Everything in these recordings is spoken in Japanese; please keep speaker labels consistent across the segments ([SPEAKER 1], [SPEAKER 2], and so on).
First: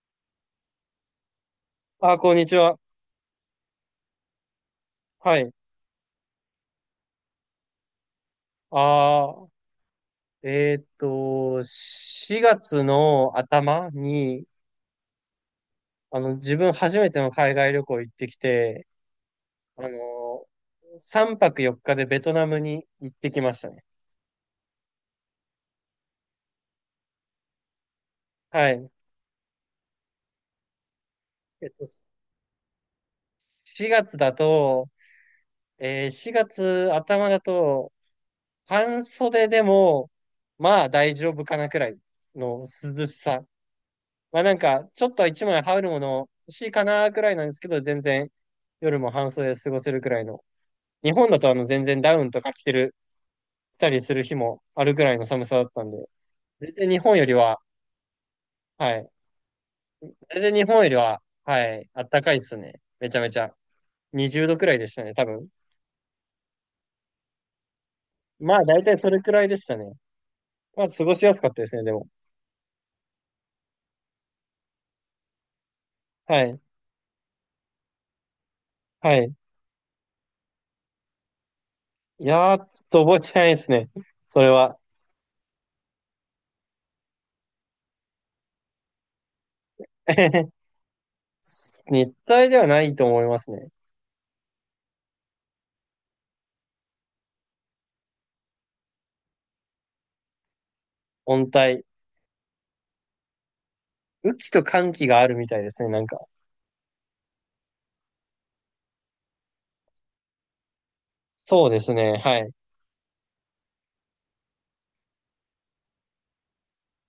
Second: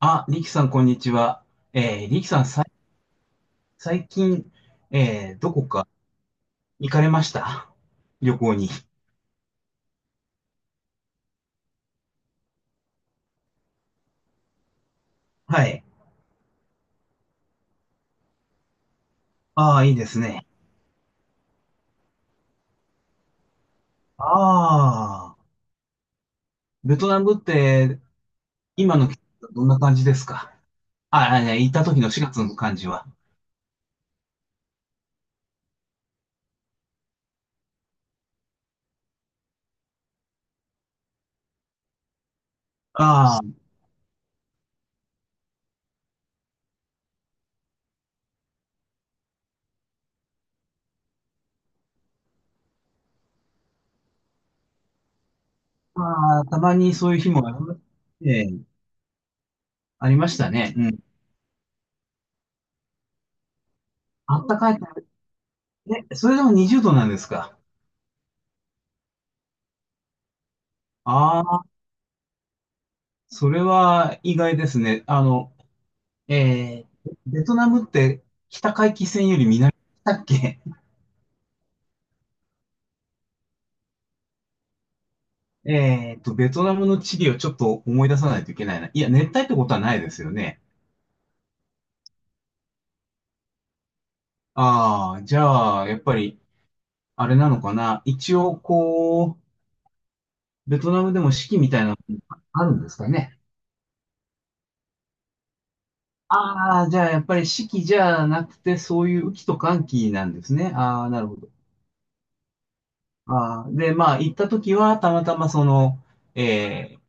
[SPEAKER 1] あ、リキさん、こんにちは。
[SPEAKER 2] あ、
[SPEAKER 1] リキ
[SPEAKER 2] こん
[SPEAKER 1] さん、
[SPEAKER 2] にちは。
[SPEAKER 1] 最近、
[SPEAKER 2] はい。
[SPEAKER 1] どこか行かれました旅行に？
[SPEAKER 2] ああ、えーっと、4月の頭に、
[SPEAKER 1] はい。
[SPEAKER 2] あの、自分初めての海外旅行行ってきて、
[SPEAKER 1] あ
[SPEAKER 2] あ
[SPEAKER 1] あ、いいです
[SPEAKER 2] の、
[SPEAKER 1] ね。
[SPEAKER 2] 3泊4日でベトナムに行ってきましたね。
[SPEAKER 1] ああ、ベトナムって、
[SPEAKER 2] はい。
[SPEAKER 1] 今の季節どんな感じですか？ああ、ね、
[SPEAKER 2] えっ
[SPEAKER 1] 行った
[SPEAKER 2] と、
[SPEAKER 1] 時の4月の感じは。
[SPEAKER 2] 4月だと、4月頭だと、半袖でも、まあ大丈夫かなくらいの涼し
[SPEAKER 1] あ
[SPEAKER 2] さ、まあちょっと一枚羽織るもの欲しいかなくらいなんですけど、全然夜も半袖で過ごせるくらいの。日本だとあの全然ダウンとか着たりする日もあるくらいの寒さだったんで、
[SPEAKER 1] あ、まあ、た
[SPEAKER 2] 全
[SPEAKER 1] ま
[SPEAKER 2] 然
[SPEAKER 1] に
[SPEAKER 2] 日
[SPEAKER 1] そう
[SPEAKER 2] 本
[SPEAKER 1] いう
[SPEAKER 2] よ
[SPEAKER 1] 日
[SPEAKER 2] り
[SPEAKER 1] もあり
[SPEAKER 2] は、
[SPEAKER 1] ま、えー
[SPEAKER 2] はい。
[SPEAKER 1] ありまし
[SPEAKER 2] 全
[SPEAKER 1] た
[SPEAKER 2] 然日
[SPEAKER 1] ね。
[SPEAKER 2] 本よ
[SPEAKER 1] う
[SPEAKER 2] り
[SPEAKER 1] ん。
[SPEAKER 2] は、はい、あったかいっすね。めちゃめちゃ。
[SPEAKER 1] あ
[SPEAKER 2] 20
[SPEAKER 1] った
[SPEAKER 2] 度く
[SPEAKER 1] か
[SPEAKER 2] らい
[SPEAKER 1] い。
[SPEAKER 2] でしたね、多分。
[SPEAKER 1] え、それでも20度なんですか？
[SPEAKER 2] まあ大体それくらいでしたね。まあ過ごしやすかっ
[SPEAKER 1] あ
[SPEAKER 2] た
[SPEAKER 1] あ、
[SPEAKER 2] ですね、でも。
[SPEAKER 1] それは意外ですね。あの、
[SPEAKER 2] はい。
[SPEAKER 1] えー、ベトナムって北回帰
[SPEAKER 2] は
[SPEAKER 1] 線
[SPEAKER 2] い。
[SPEAKER 1] より、だっけ？
[SPEAKER 2] いやー、ちょっと覚えてないですね、それは。
[SPEAKER 1] ベトナムの地理をちょっと思い出さないといけないな。いや、熱帯ってことはないですよね。
[SPEAKER 2] 熱帯ではないと思いますね。
[SPEAKER 1] ああ、じゃあ、やっぱり、あれなのかな。一応、ベトナムでも四
[SPEAKER 2] 温
[SPEAKER 1] 季みた
[SPEAKER 2] 帯。
[SPEAKER 1] いなのあるんですかね。
[SPEAKER 2] 雨季と寒季があるみたいですね、なんか。
[SPEAKER 1] ああ、じゃあ、やっぱり四季じゃなくて、そういう雨季と乾季なんですね。ああ、なるほど。
[SPEAKER 2] そうですね、はい。
[SPEAKER 1] ああ、で、まあ、行った時は、たまたまその、えー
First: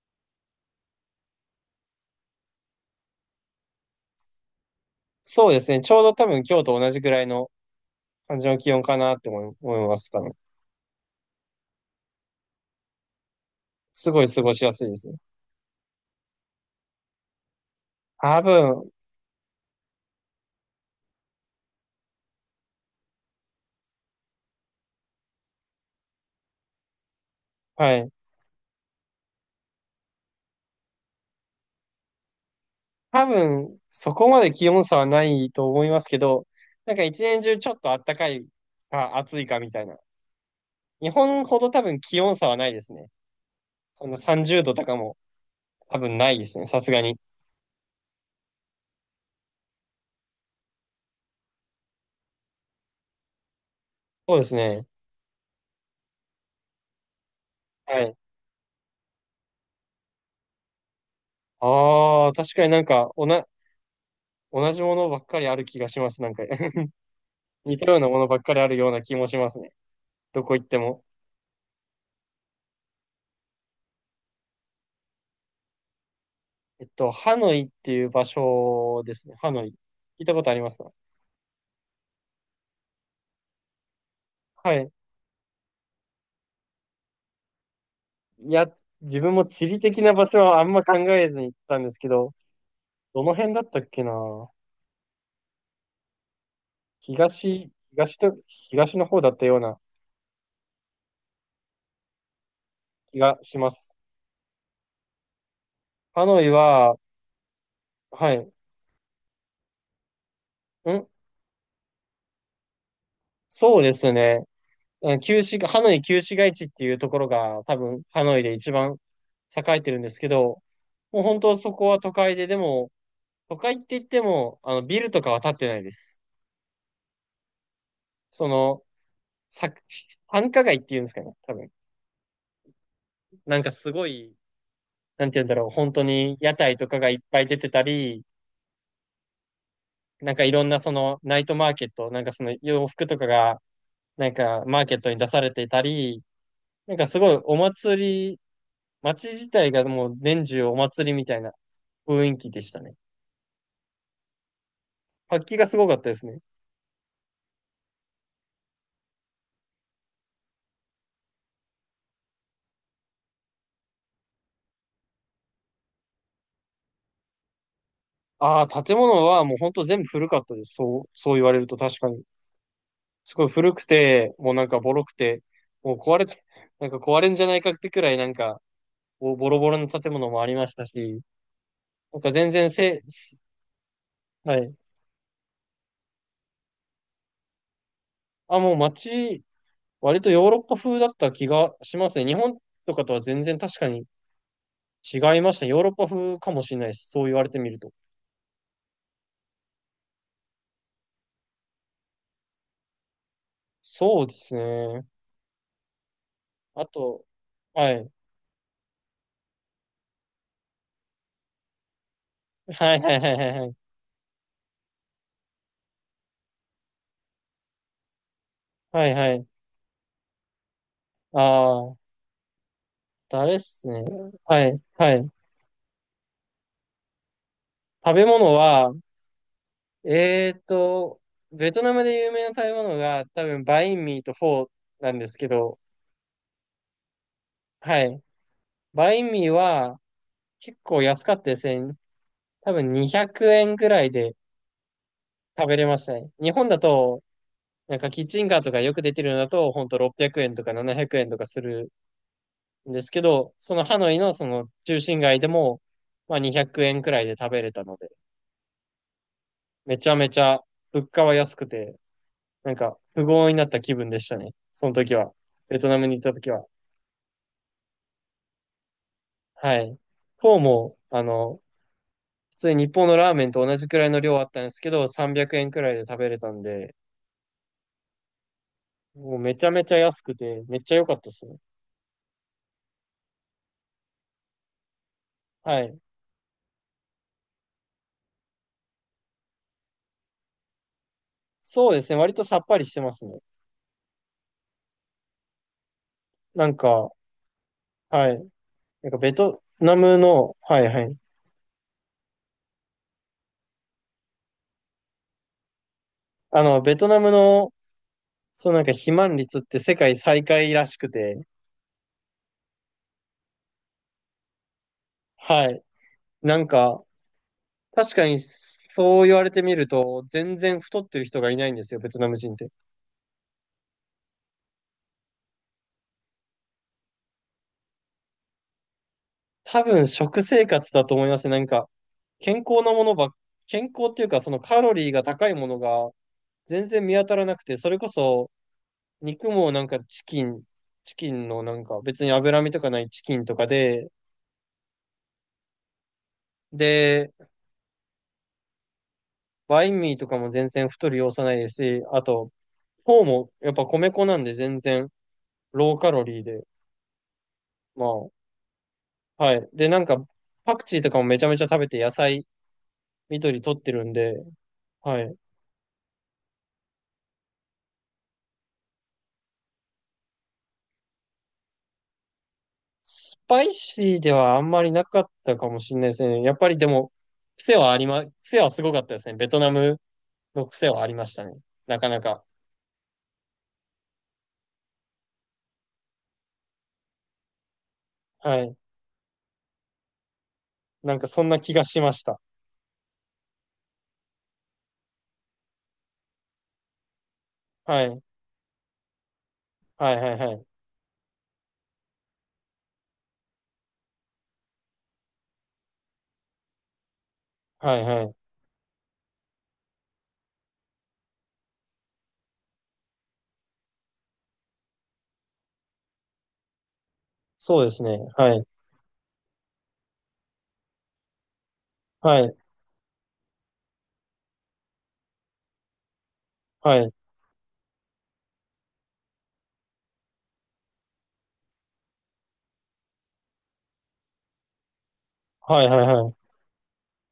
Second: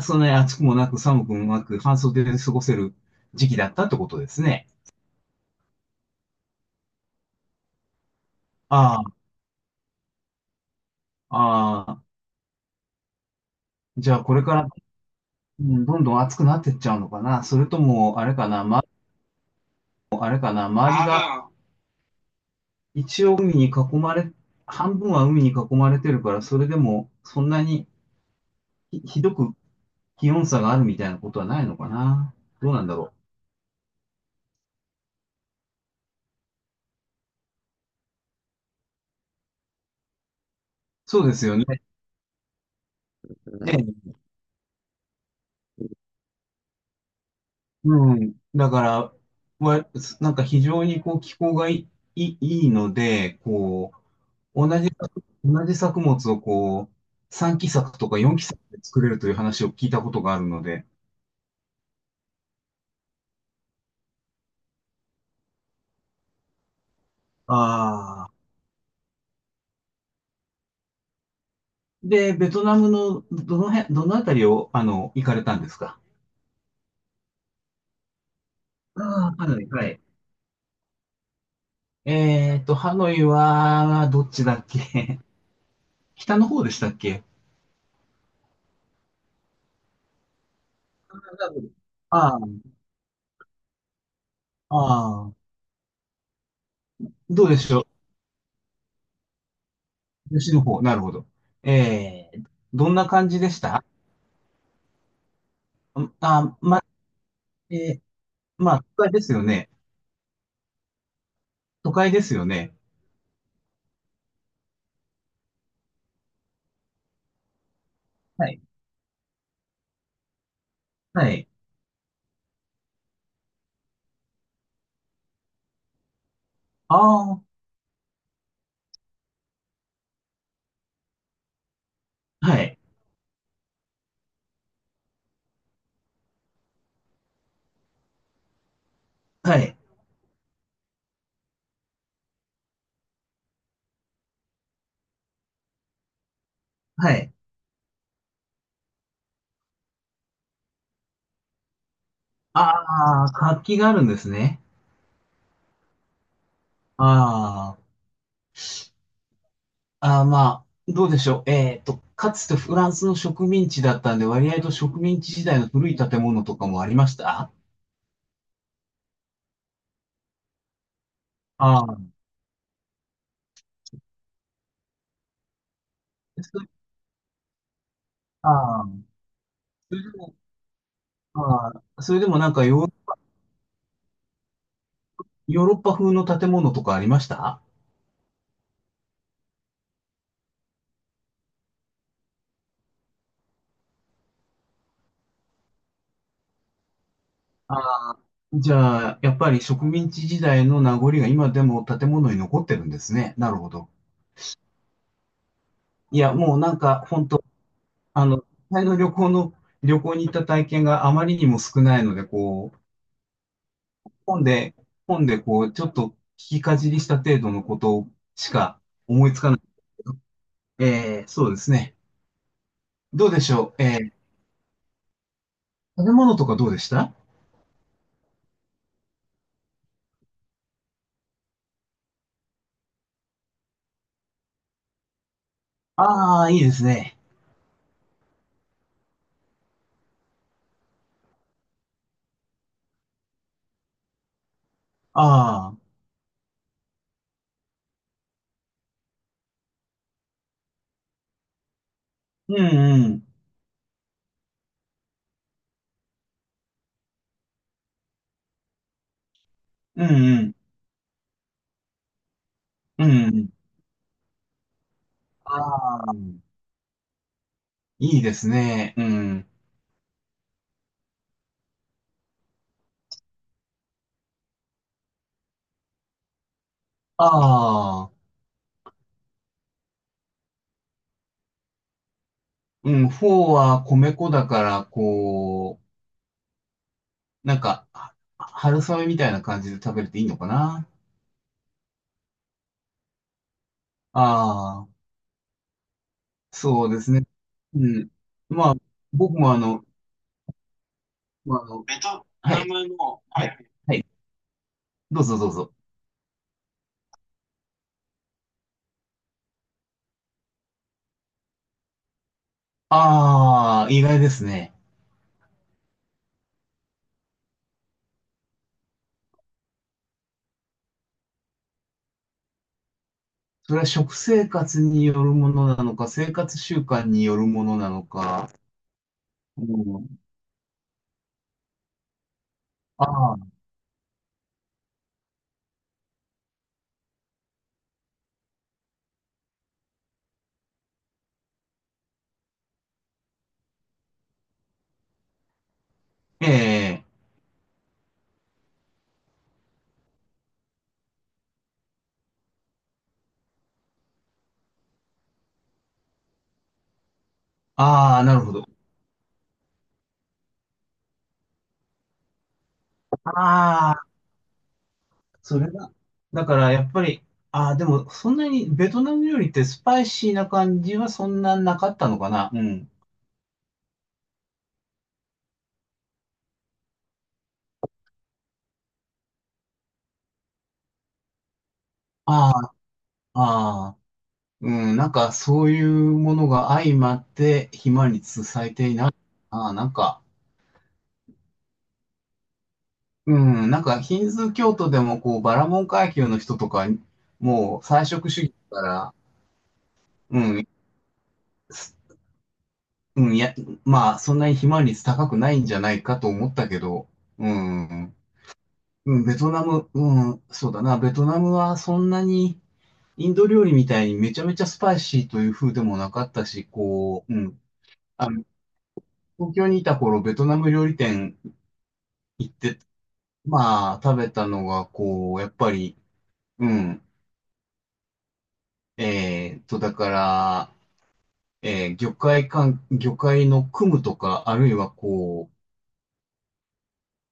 [SPEAKER 1] そんなに暑くもなく寒くもなく半袖で過ごせる時期だったってことですね。
[SPEAKER 2] そうですね、ちょうど多分今日と同じくらいの感じの気温かな
[SPEAKER 1] あ
[SPEAKER 2] って思います、多分。
[SPEAKER 1] あ、ああ、
[SPEAKER 2] す
[SPEAKER 1] じゃ
[SPEAKER 2] ご
[SPEAKER 1] あ
[SPEAKER 2] い
[SPEAKER 1] こ
[SPEAKER 2] 過
[SPEAKER 1] れ
[SPEAKER 2] ご
[SPEAKER 1] か
[SPEAKER 2] し
[SPEAKER 1] ら、
[SPEAKER 2] やすいですね。
[SPEAKER 1] うん、どんどん暑くなってっちゃうのかな。それとも、あれ
[SPEAKER 2] 多
[SPEAKER 1] かな、ま、
[SPEAKER 2] 分、
[SPEAKER 1] あれかな、周りがああ、一応海に囲まれ、半分は海に囲まれてるから、それでもそんなに
[SPEAKER 2] はい。
[SPEAKER 1] ひどく気温差があるみたいなことはないのかな。どうなんだろう。
[SPEAKER 2] 多分、そこまで気温差はないと思いますけど、なんか一年中ちょっと暖かいか暑いかみたいな。日
[SPEAKER 1] そうで
[SPEAKER 2] 本
[SPEAKER 1] すよ
[SPEAKER 2] ほ
[SPEAKER 1] ね。
[SPEAKER 2] ど多分気温差はないですね。そん
[SPEAKER 1] ええ、
[SPEAKER 2] な30度とかも多分ないですね、さすがに。
[SPEAKER 1] うん。だから、わなんか非常にこう気候がいいので、こ
[SPEAKER 2] そうです
[SPEAKER 1] う、同
[SPEAKER 2] ね。
[SPEAKER 1] じ、同じ作物をこう、3期作
[SPEAKER 2] は
[SPEAKER 1] と
[SPEAKER 2] い。
[SPEAKER 1] か4期作で作れるという話を聞いたことがあるので。
[SPEAKER 2] ああ、確かに、同じものばっかりある気がします、なんか。似たようなもの
[SPEAKER 1] ああ、
[SPEAKER 2] ばっかりあるような気もしますね。どこ行っても。
[SPEAKER 1] で、ベトナムのどのあたりを、あの、行かれたんですか？
[SPEAKER 2] えっと、ハノイっていう場所
[SPEAKER 1] あ、
[SPEAKER 2] で
[SPEAKER 1] あ
[SPEAKER 2] す
[SPEAKER 1] あ、
[SPEAKER 2] ね。
[SPEAKER 1] ハ
[SPEAKER 2] ハ
[SPEAKER 1] ノ
[SPEAKER 2] ノ
[SPEAKER 1] イ、
[SPEAKER 2] イ。聞
[SPEAKER 1] はい。
[SPEAKER 2] いたことありますか？
[SPEAKER 1] えーと、ハノイは、どっちだっ
[SPEAKER 2] はい。
[SPEAKER 1] け？ 北の方でしたっけ？
[SPEAKER 2] いや、自分も地理的な場所はあんま考えずに
[SPEAKER 1] ダ
[SPEAKER 2] 行っ
[SPEAKER 1] ブル
[SPEAKER 2] たんですけど、
[SPEAKER 1] ああ、
[SPEAKER 2] どの辺だったっけな、
[SPEAKER 1] ああ、どうでしょ
[SPEAKER 2] 東の方だったような
[SPEAKER 1] う。吉の方、なるほど。えー、どんな
[SPEAKER 2] 気
[SPEAKER 1] 感
[SPEAKER 2] が
[SPEAKER 1] じで
[SPEAKER 2] し
[SPEAKER 1] し
[SPEAKER 2] ま
[SPEAKER 1] た？
[SPEAKER 2] す。ハノイ
[SPEAKER 1] あ、ま、
[SPEAKER 2] は、
[SPEAKER 1] えー
[SPEAKER 2] はい。
[SPEAKER 1] まあ、都会ですよね。
[SPEAKER 2] ん、
[SPEAKER 1] 都会ですよね。
[SPEAKER 2] そうですね。うんハノイ旧市街地っていうところが多分ハノイ
[SPEAKER 1] は
[SPEAKER 2] で
[SPEAKER 1] い。
[SPEAKER 2] 一番栄えてるんですけど、もう
[SPEAKER 1] は
[SPEAKER 2] 本
[SPEAKER 1] い。
[SPEAKER 2] 当そこは都会で、でも、都会って言っても、あの、ビルとかは建ってないです。
[SPEAKER 1] ああ、
[SPEAKER 2] その、さ、繁華街っていうんですかね、多分。
[SPEAKER 1] はい、
[SPEAKER 2] なんかすごい、なんて言うんだろう、本当に屋台とかがいっぱい出てたり、
[SPEAKER 1] はい、
[SPEAKER 2] なんかいろんなそのナイトマーケット、なんかその洋服とかが、なんかマーケットに出されていたり、なんか
[SPEAKER 1] は
[SPEAKER 2] すご
[SPEAKER 1] い。
[SPEAKER 2] いお祭り、街自体がもう年中お祭りみたいな雰囲気でしたね。
[SPEAKER 1] ああ、活気があるんですね。
[SPEAKER 2] 活気がすごかったですね。
[SPEAKER 1] ああ、ああ、まあ、どうでしょう。えっと、かつてフランスの植民地だったんで、割合と植民地時代の古い建物とかもありました？
[SPEAKER 2] ああ、建物はもう本当全部古かったです。そう、そう言われると
[SPEAKER 1] あ
[SPEAKER 2] 確
[SPEAKER 1] あ、
[SPEAKER 2] かに。すごい古くて、もうなんかボロくて、もう壊れて、
[SPEAKER 1] そ、
[SPEAKER 2] なんか壊れんじゃないかってくらいなんか、
[SPEAKER 1] ああ、
[SPEAKER 2] ボボロボロの
[SPEAKER 1] それで
[SPEAKER 2] 建物
[SPEAKER 1] も、
[SPEAKER 2] もありましたし、
[SPEAKER 1] ああ、そ
[SPEAKER 2] な
[SPEAKER 1] れ
[SPEAKER 2] ん
[SPEAKER 1] で
[SPEAKER 2] か
[SPEAKER 1] もな
[SPEAKER 2] 全
[SPEAKER 1] んか
[SPEAKER 2] 然
[SPEAKER 1] ヨー、
[SPEAKER 2] せ、はい。
[SPEAKER 1] ヨーロッパ風の建物とかありました？
[SPEAKER 2] あ、もう街、割とヨーロッパ風だった気がしますね。日本とかとは全然確かに違いましたね。ヨーロッパ風かもしれないです、そう言われてみ
[SPEAKER 1] あ
[SPEAKER 2] ると。
[SPEAKER 1] あ、じゃあ、やっぱり植民地時代の名残が今でも建物に残ってるんですね。なるほど。
[SPEAKER 2] そうですね。
[SPEAKER 1] いや、もうなん
[SPEAKER 2] あ
[SPEAKER 1] か、
[SPEAKER 2] と、
[SPEAKER 1] 本当
[SPEAKER 2] はい。
[SPEAKER 1] あの、実際の旅行の、旅行に行った体験があまりにも少ないので、こう、
[SPEAKER 2] はいはいはいはいはい。
[SPEAKER 1] 本で、本でこう、ちょっと聞きかじりした程度のことしか
[SPEAKER 2] はい
[SPEAKER 1] 思
[SPEAKER 2] は
[SPEAKER 1] いつ
[SPEAKER 2] い。
[SPEAKER 1] かない。そうです
[SPEAKER 2] ああ、
[SPEAKER 1] ね。どうでし
[SPEAKER 2] 誰っ
[SPEAKER 1] ょう。
[SPEAKER 2] すね。はいはい。
[SPEAKER 1] 食べ物とかどうでした？
[SPEAKER 2] 食べ物は、えーっと、ベトナムで有名な食べ物が多分バインミーとフォーなんですけど、
[SPEAKER 1] ああー、いいですね。
[SPEAKER 2] はい。バインミーは結構安かったですね。多分200円くえんくらいで食
[SPEAKER 1] あ
[SPEAKER 2] べ
[SPEAKER 1] あ、
[SPEAKER 2] れましたね。日本だと、なんかキッチンカーとかよく出てるのだと、ほんと600円とか700円とかする
[SPEAKER 1] う
[SPEAKER 2] んで
[SPEAKER 1] んう
[SPEAKER 2] すけ
[SPEAKER 1] ん、
[SPEAKER 2] ど、そのハノイのその中心街でも、まあ200円くえんくらいで食べれたので、め
[SPEAKER 1] う
[SPEAKER 2] ち
[SPEAKER 1] ん
[SPEAKER 2] ゃめち
[SPEAKER 1] うん、
[SPEAKER 2] ゃ物価は安くて、なんか
[SPEAKER 1] うん
[SPEAKER 2] 富
[SPEAKER 1] うん。
[SPEAKER 2] 豪になった気分でしたね。その時は。
[SPEAKER 1] あ
[SPEAKER 2] ベトナム
[SPEAKER 1] あ、
[SPEAKER 2] に行った時は。
[SPEAKER 1] いいですね。うん。
[SPEAKER 2] はい。フォーも、あの、普通に日本のラーメンと同じくらいの量あったんですけど、300円くえんくらいで食べれたんで、
[SPEAKER 1] ああ、
[SPEAKER 2] もうめちゃめちゃ安くて、めっちゃ良かったですね。
[SPEAKER 1] うん、フォーは米粉だから、こ
[SPEAKER 2] は
[SPEAKER 1] う、
[SPEAKER 2] い。
[SPEAKER 1] なんか、は春雨みたいな感じで食べれていいのかな？
[SPEAKER 2] そうですね。割とさっぱりしてますね。
[SPEAKER 1] ああ、
[SPEAKER 2] なん
[SPEAKER 1] そうで
[SPEAKER 2] か、
[SPEAKER 1] すね。うん。
[SPEAKER 2] はい。
[SPEAKER 1] まあ、
[SPEAKER 2] なんかベ
[SPEAKER 1] 僕もあ
[SPEAKER 2] ト
[SPEAKER 1] の、
[SPEAKER 2] ナムの、はいはい。
[SPEAKER 1] まあ、あの、ベトはナい、ムの、はいはい。はい、どうぞどうぞ。
[SPEAKER 2] あの、ベトナムの、そうなんか肥満率って世界最下位らしくて、
[SPEAKER 1] ああ、意外ですね。
[SPEAKER 2] はい。なんか、確かにそう言われてみると、全然太ってる人がいないんですよ、ベトナム人って。
[SPEAKER 1] それは食生活によるものなのか、生活習慣によるものなのか。う
[SPEAKER 2] 多分
[SPEAKER 1] ん、
[SPEAKER 2] 食生活だと思いますね。なんか、健康なも
[SPEAKER 1] あ
[SPEAKER 2] のばっ、
[SPEAKER 1] あ、
[SPEAKER 2] 健康っていうか、そのカロリーが高いものが全然見当たらなくて、それこそ肉もなんかチキンのなんか別に脂身とかないチキンとかで、
[SPEAKER 1] ええ、
[SPEAKER 2] で、バインミーとかも全然太る要素ないですし、あと、フォーもやっぱ米粉なんで全然ローカロリーで、ま
[SPEAKER 1] ああ、
[SPEAKER 2] あ、
[SPEAKER 1] なるほど。
[SPEAKER 2] はい。で、なんかパクチーとかもめちゃめちゃ食べて、野菜、緑取っ
[SPEAKER 1] あ
[SPEAKER 2] てるん
[SPEAKER 1] あ、
[SPEAKER 2] で、はい。
[SPEAKER 1] それが、だからやっぱり、ああ、でもそんなにベトナム料理ってスパイシーな感じはそんななかったのかな。うん。
[SPEAKER 2] スパイシーではあんまりなかったかもしれないですね。やっぱりでも、癖はありま、癖はすごかったですね。ベトナムの癖はありましたね。なかなか。
[SPEAKER 1] ああ、ああ、うん、なんかそういうものが相まって暇につ
[SPEAKER 2] は
[SPEAKER 1] され
[SPEAKER 2] い。
[SPEAKER 1] ていない。ああ、なんか、
[SPEAKER 2] なんかそんな気がしました。
[SPEAKER 1] うん、なんかヒンズー教徒でもこうバラモン階級の人とか、もう
[SPEAKER 2] は
[SPEAKER 1] 菜
[SPEAKER 2] い。
[SPEAKER 1] 食主義だから、
[SPEAKER 2] はいはい
[SPEAKER 1] う
[SPEAKER 2] はい。
[SPEAKER 1] ん、す、うん、いや、まあそんなに暇率高くないんじゃないかと思ったけど、う
[SPEAKER 2] はい
[SPEAKER 1] ん。
[SPEAKER 2] はい。
[SPEAKER 1] うん、ベトナム、うん、そうだな。ベトナムはそんなに、インド料理みたいにめちゃめちゃスパイシーという風でもなかったし、こう、うん。
[SPEAKER 2] そうですね。
[SPEAKER 1] あの、
[SPEAKER 2] はい。
[SPEAKER 1] 東京にいた頃、ベトナム料理店
[SPEAKER 2] は
[SPEAKER 1] 行っ
[SPEAKER 2] い。
[SPEAKER 1] て、まあ、食べたのが、こう、やっぱり、う
[SPEAKER 2] は
[SPEAKER 1] ん。
[SPEAKER 2] い。
[SPEAKER 1] だから、魚介のクムとか、あるいはこう、
[SPEAKER 2] はいはいはい。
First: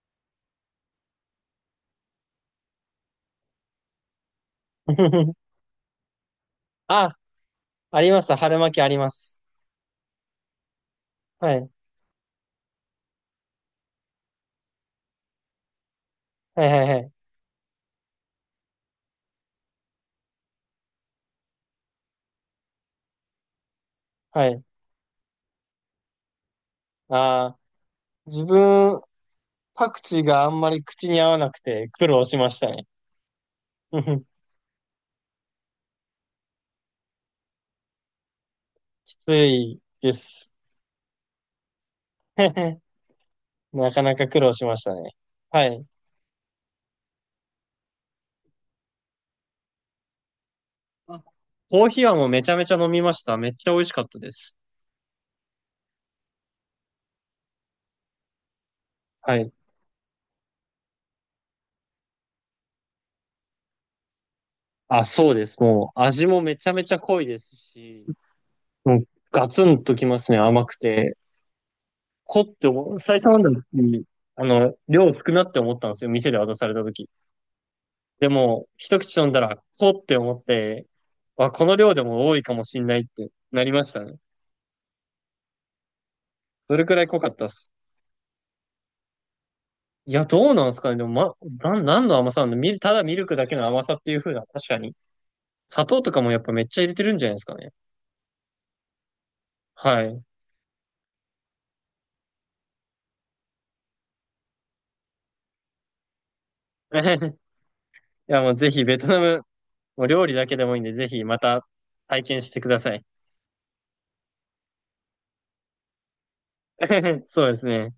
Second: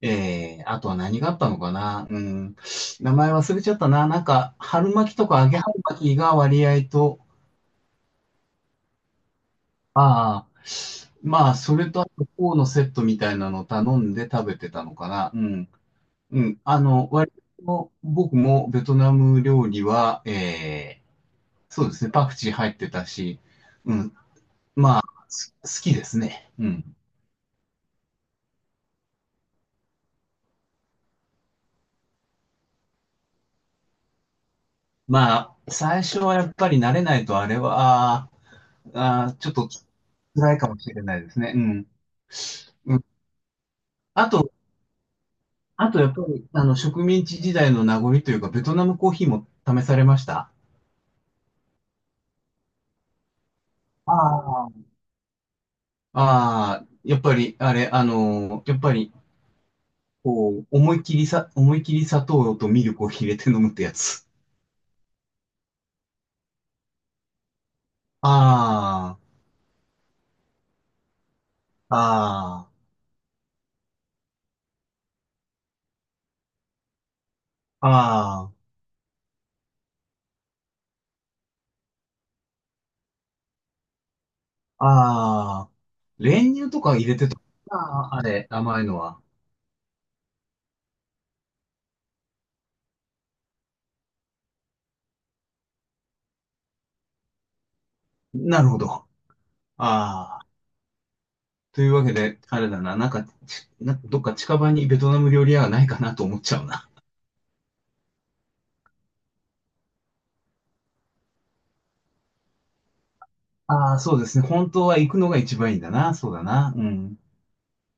[SPEAKER 1] あとは何があったのかな。うん。名前忘れちゃったな。なんか、春巻きとか 揚げ春巻きが割合
[SPEAKER 2] あ、
[SPEAKER 1] と、
[SPEAKER 2] あります。春巻きあります。
[SPEAKER 1] ああ、まあ、
[SPEAKER 2] はい。
[SPEAKER 1] それとあと、フォーのセットみたいなのを頼んで食べてたのかな。うん。うん。
[SPEAKER 2] はい
[SPEAKER 1] あ
[SPEAKER 2] はいは
[SPEAKER 1] の、
[SPEAKER 2] い。
[SPEAKER 1] 割と僕もベトナム料理は、そうですね、パクチー入ってたし、うん、
[SPEAKER 2] はい。
[SPEAKER 1] す、好きですね。うん。
[SPEAKER 2] あー、自分、パクチーがあんまり口に合わなくて苦労しましたね。
[SPEAKER 1] まあ、最初はやっぱり慣れないとあれは、
[SPEAKER 2] き
[SPEAKER 1] あ
[SPEAKER 2] つ
[SPEAKER 1] ーちょっと
[SPEAKER 2] いです。
[SPEAKER 1] 辛いかもしれないですね。うん。うん。
[SPEAKER 2] なかなか
[SPEAKER 1] あ
[SPEAKER 2] 苦労
[SPEAKER 1] と、
[SPEAKER 2] しましたね。はい。
[SPEAKER 1] あとやっぱり、あの、植民地時代の名残というか、ベトナムコーヒーも試されました？
[SPEAKER 2] あ、コーヒーはもうめちゃめちゃ飲みました。めっちゃ美味しかっ
[SPEAKER 1] あ
[SPEAKER 2] たです。
[SPEAKER 1] あ。ああ、やっぱり、あれ、あのーやっぱり、
[SPEAKER 2] はい。
[SPEAKER 1] こう、思いっきり砂糖とミルクを入れて飲むってやつ。
[SPEAKER 2] あ、そうです。もう味もめちゃめちゃ濃いですし、もう
[SPEAKER 1] あ
[SPEAKER 2] ガツンときますね、甘くて。濃って
[SPEAKER 1] あ、あ
[SPEAKER 2] 思う、最初飲んだ時、あの、量少なって思ったんですよ、店で渡された時。
[SPEAKER 1] あ、
[SPEAKER 2] でも、
[SPEAKER 1] あ
[SPEAKER 2] 一口飲んだら、濃って思って、あ、この量でも多いかもしんないってなりましたね。
[SPEAKER 1] あ、ああ、練乳
[SPEAKER 2] そ
[SPEAKER 1] と
[SPEAKER 2] れく
[SPEAKER 1] か
[SPEAKER 2] ら
[SPEAKER 1] 入
[SPEAKER 2] い
[SPEAKER 1] れ
[SPEAKER 2] 濃か
[SPEAKER 1] て
[SPEAKER 2] っ
[SPEAKER 1] と、
[SPEAKER 2] たっす。
[SPEAKER 1] ああ、あれ、甘いのは。
[SPEAKER 2] いや、どうなんですかね。でも、ま、何の甘さなんだ、ただミルクだけの甘さっていう風な、確かに。砂糖とかもやっぱめっちゃ入れてるんじゃないですかね。
[SPEAKER 1] なるほど。
[SPEAKER 2] はい。
[SPEAKER 1] ああ、というわけで、あれだな、なんか、ち、なんかどっか近場にベトナム料理屋はないかなと思っちゃうな。
[SPEAKER 2] いや、もうぜひベトナム、もう料理だけでもいいんで、ぜひまた体験してください。
[SPEAKER 1] ああ、そうですね。本当は行くのが一番いいんだな。そうだな。うん。
[SPEAKER 2] そうですね。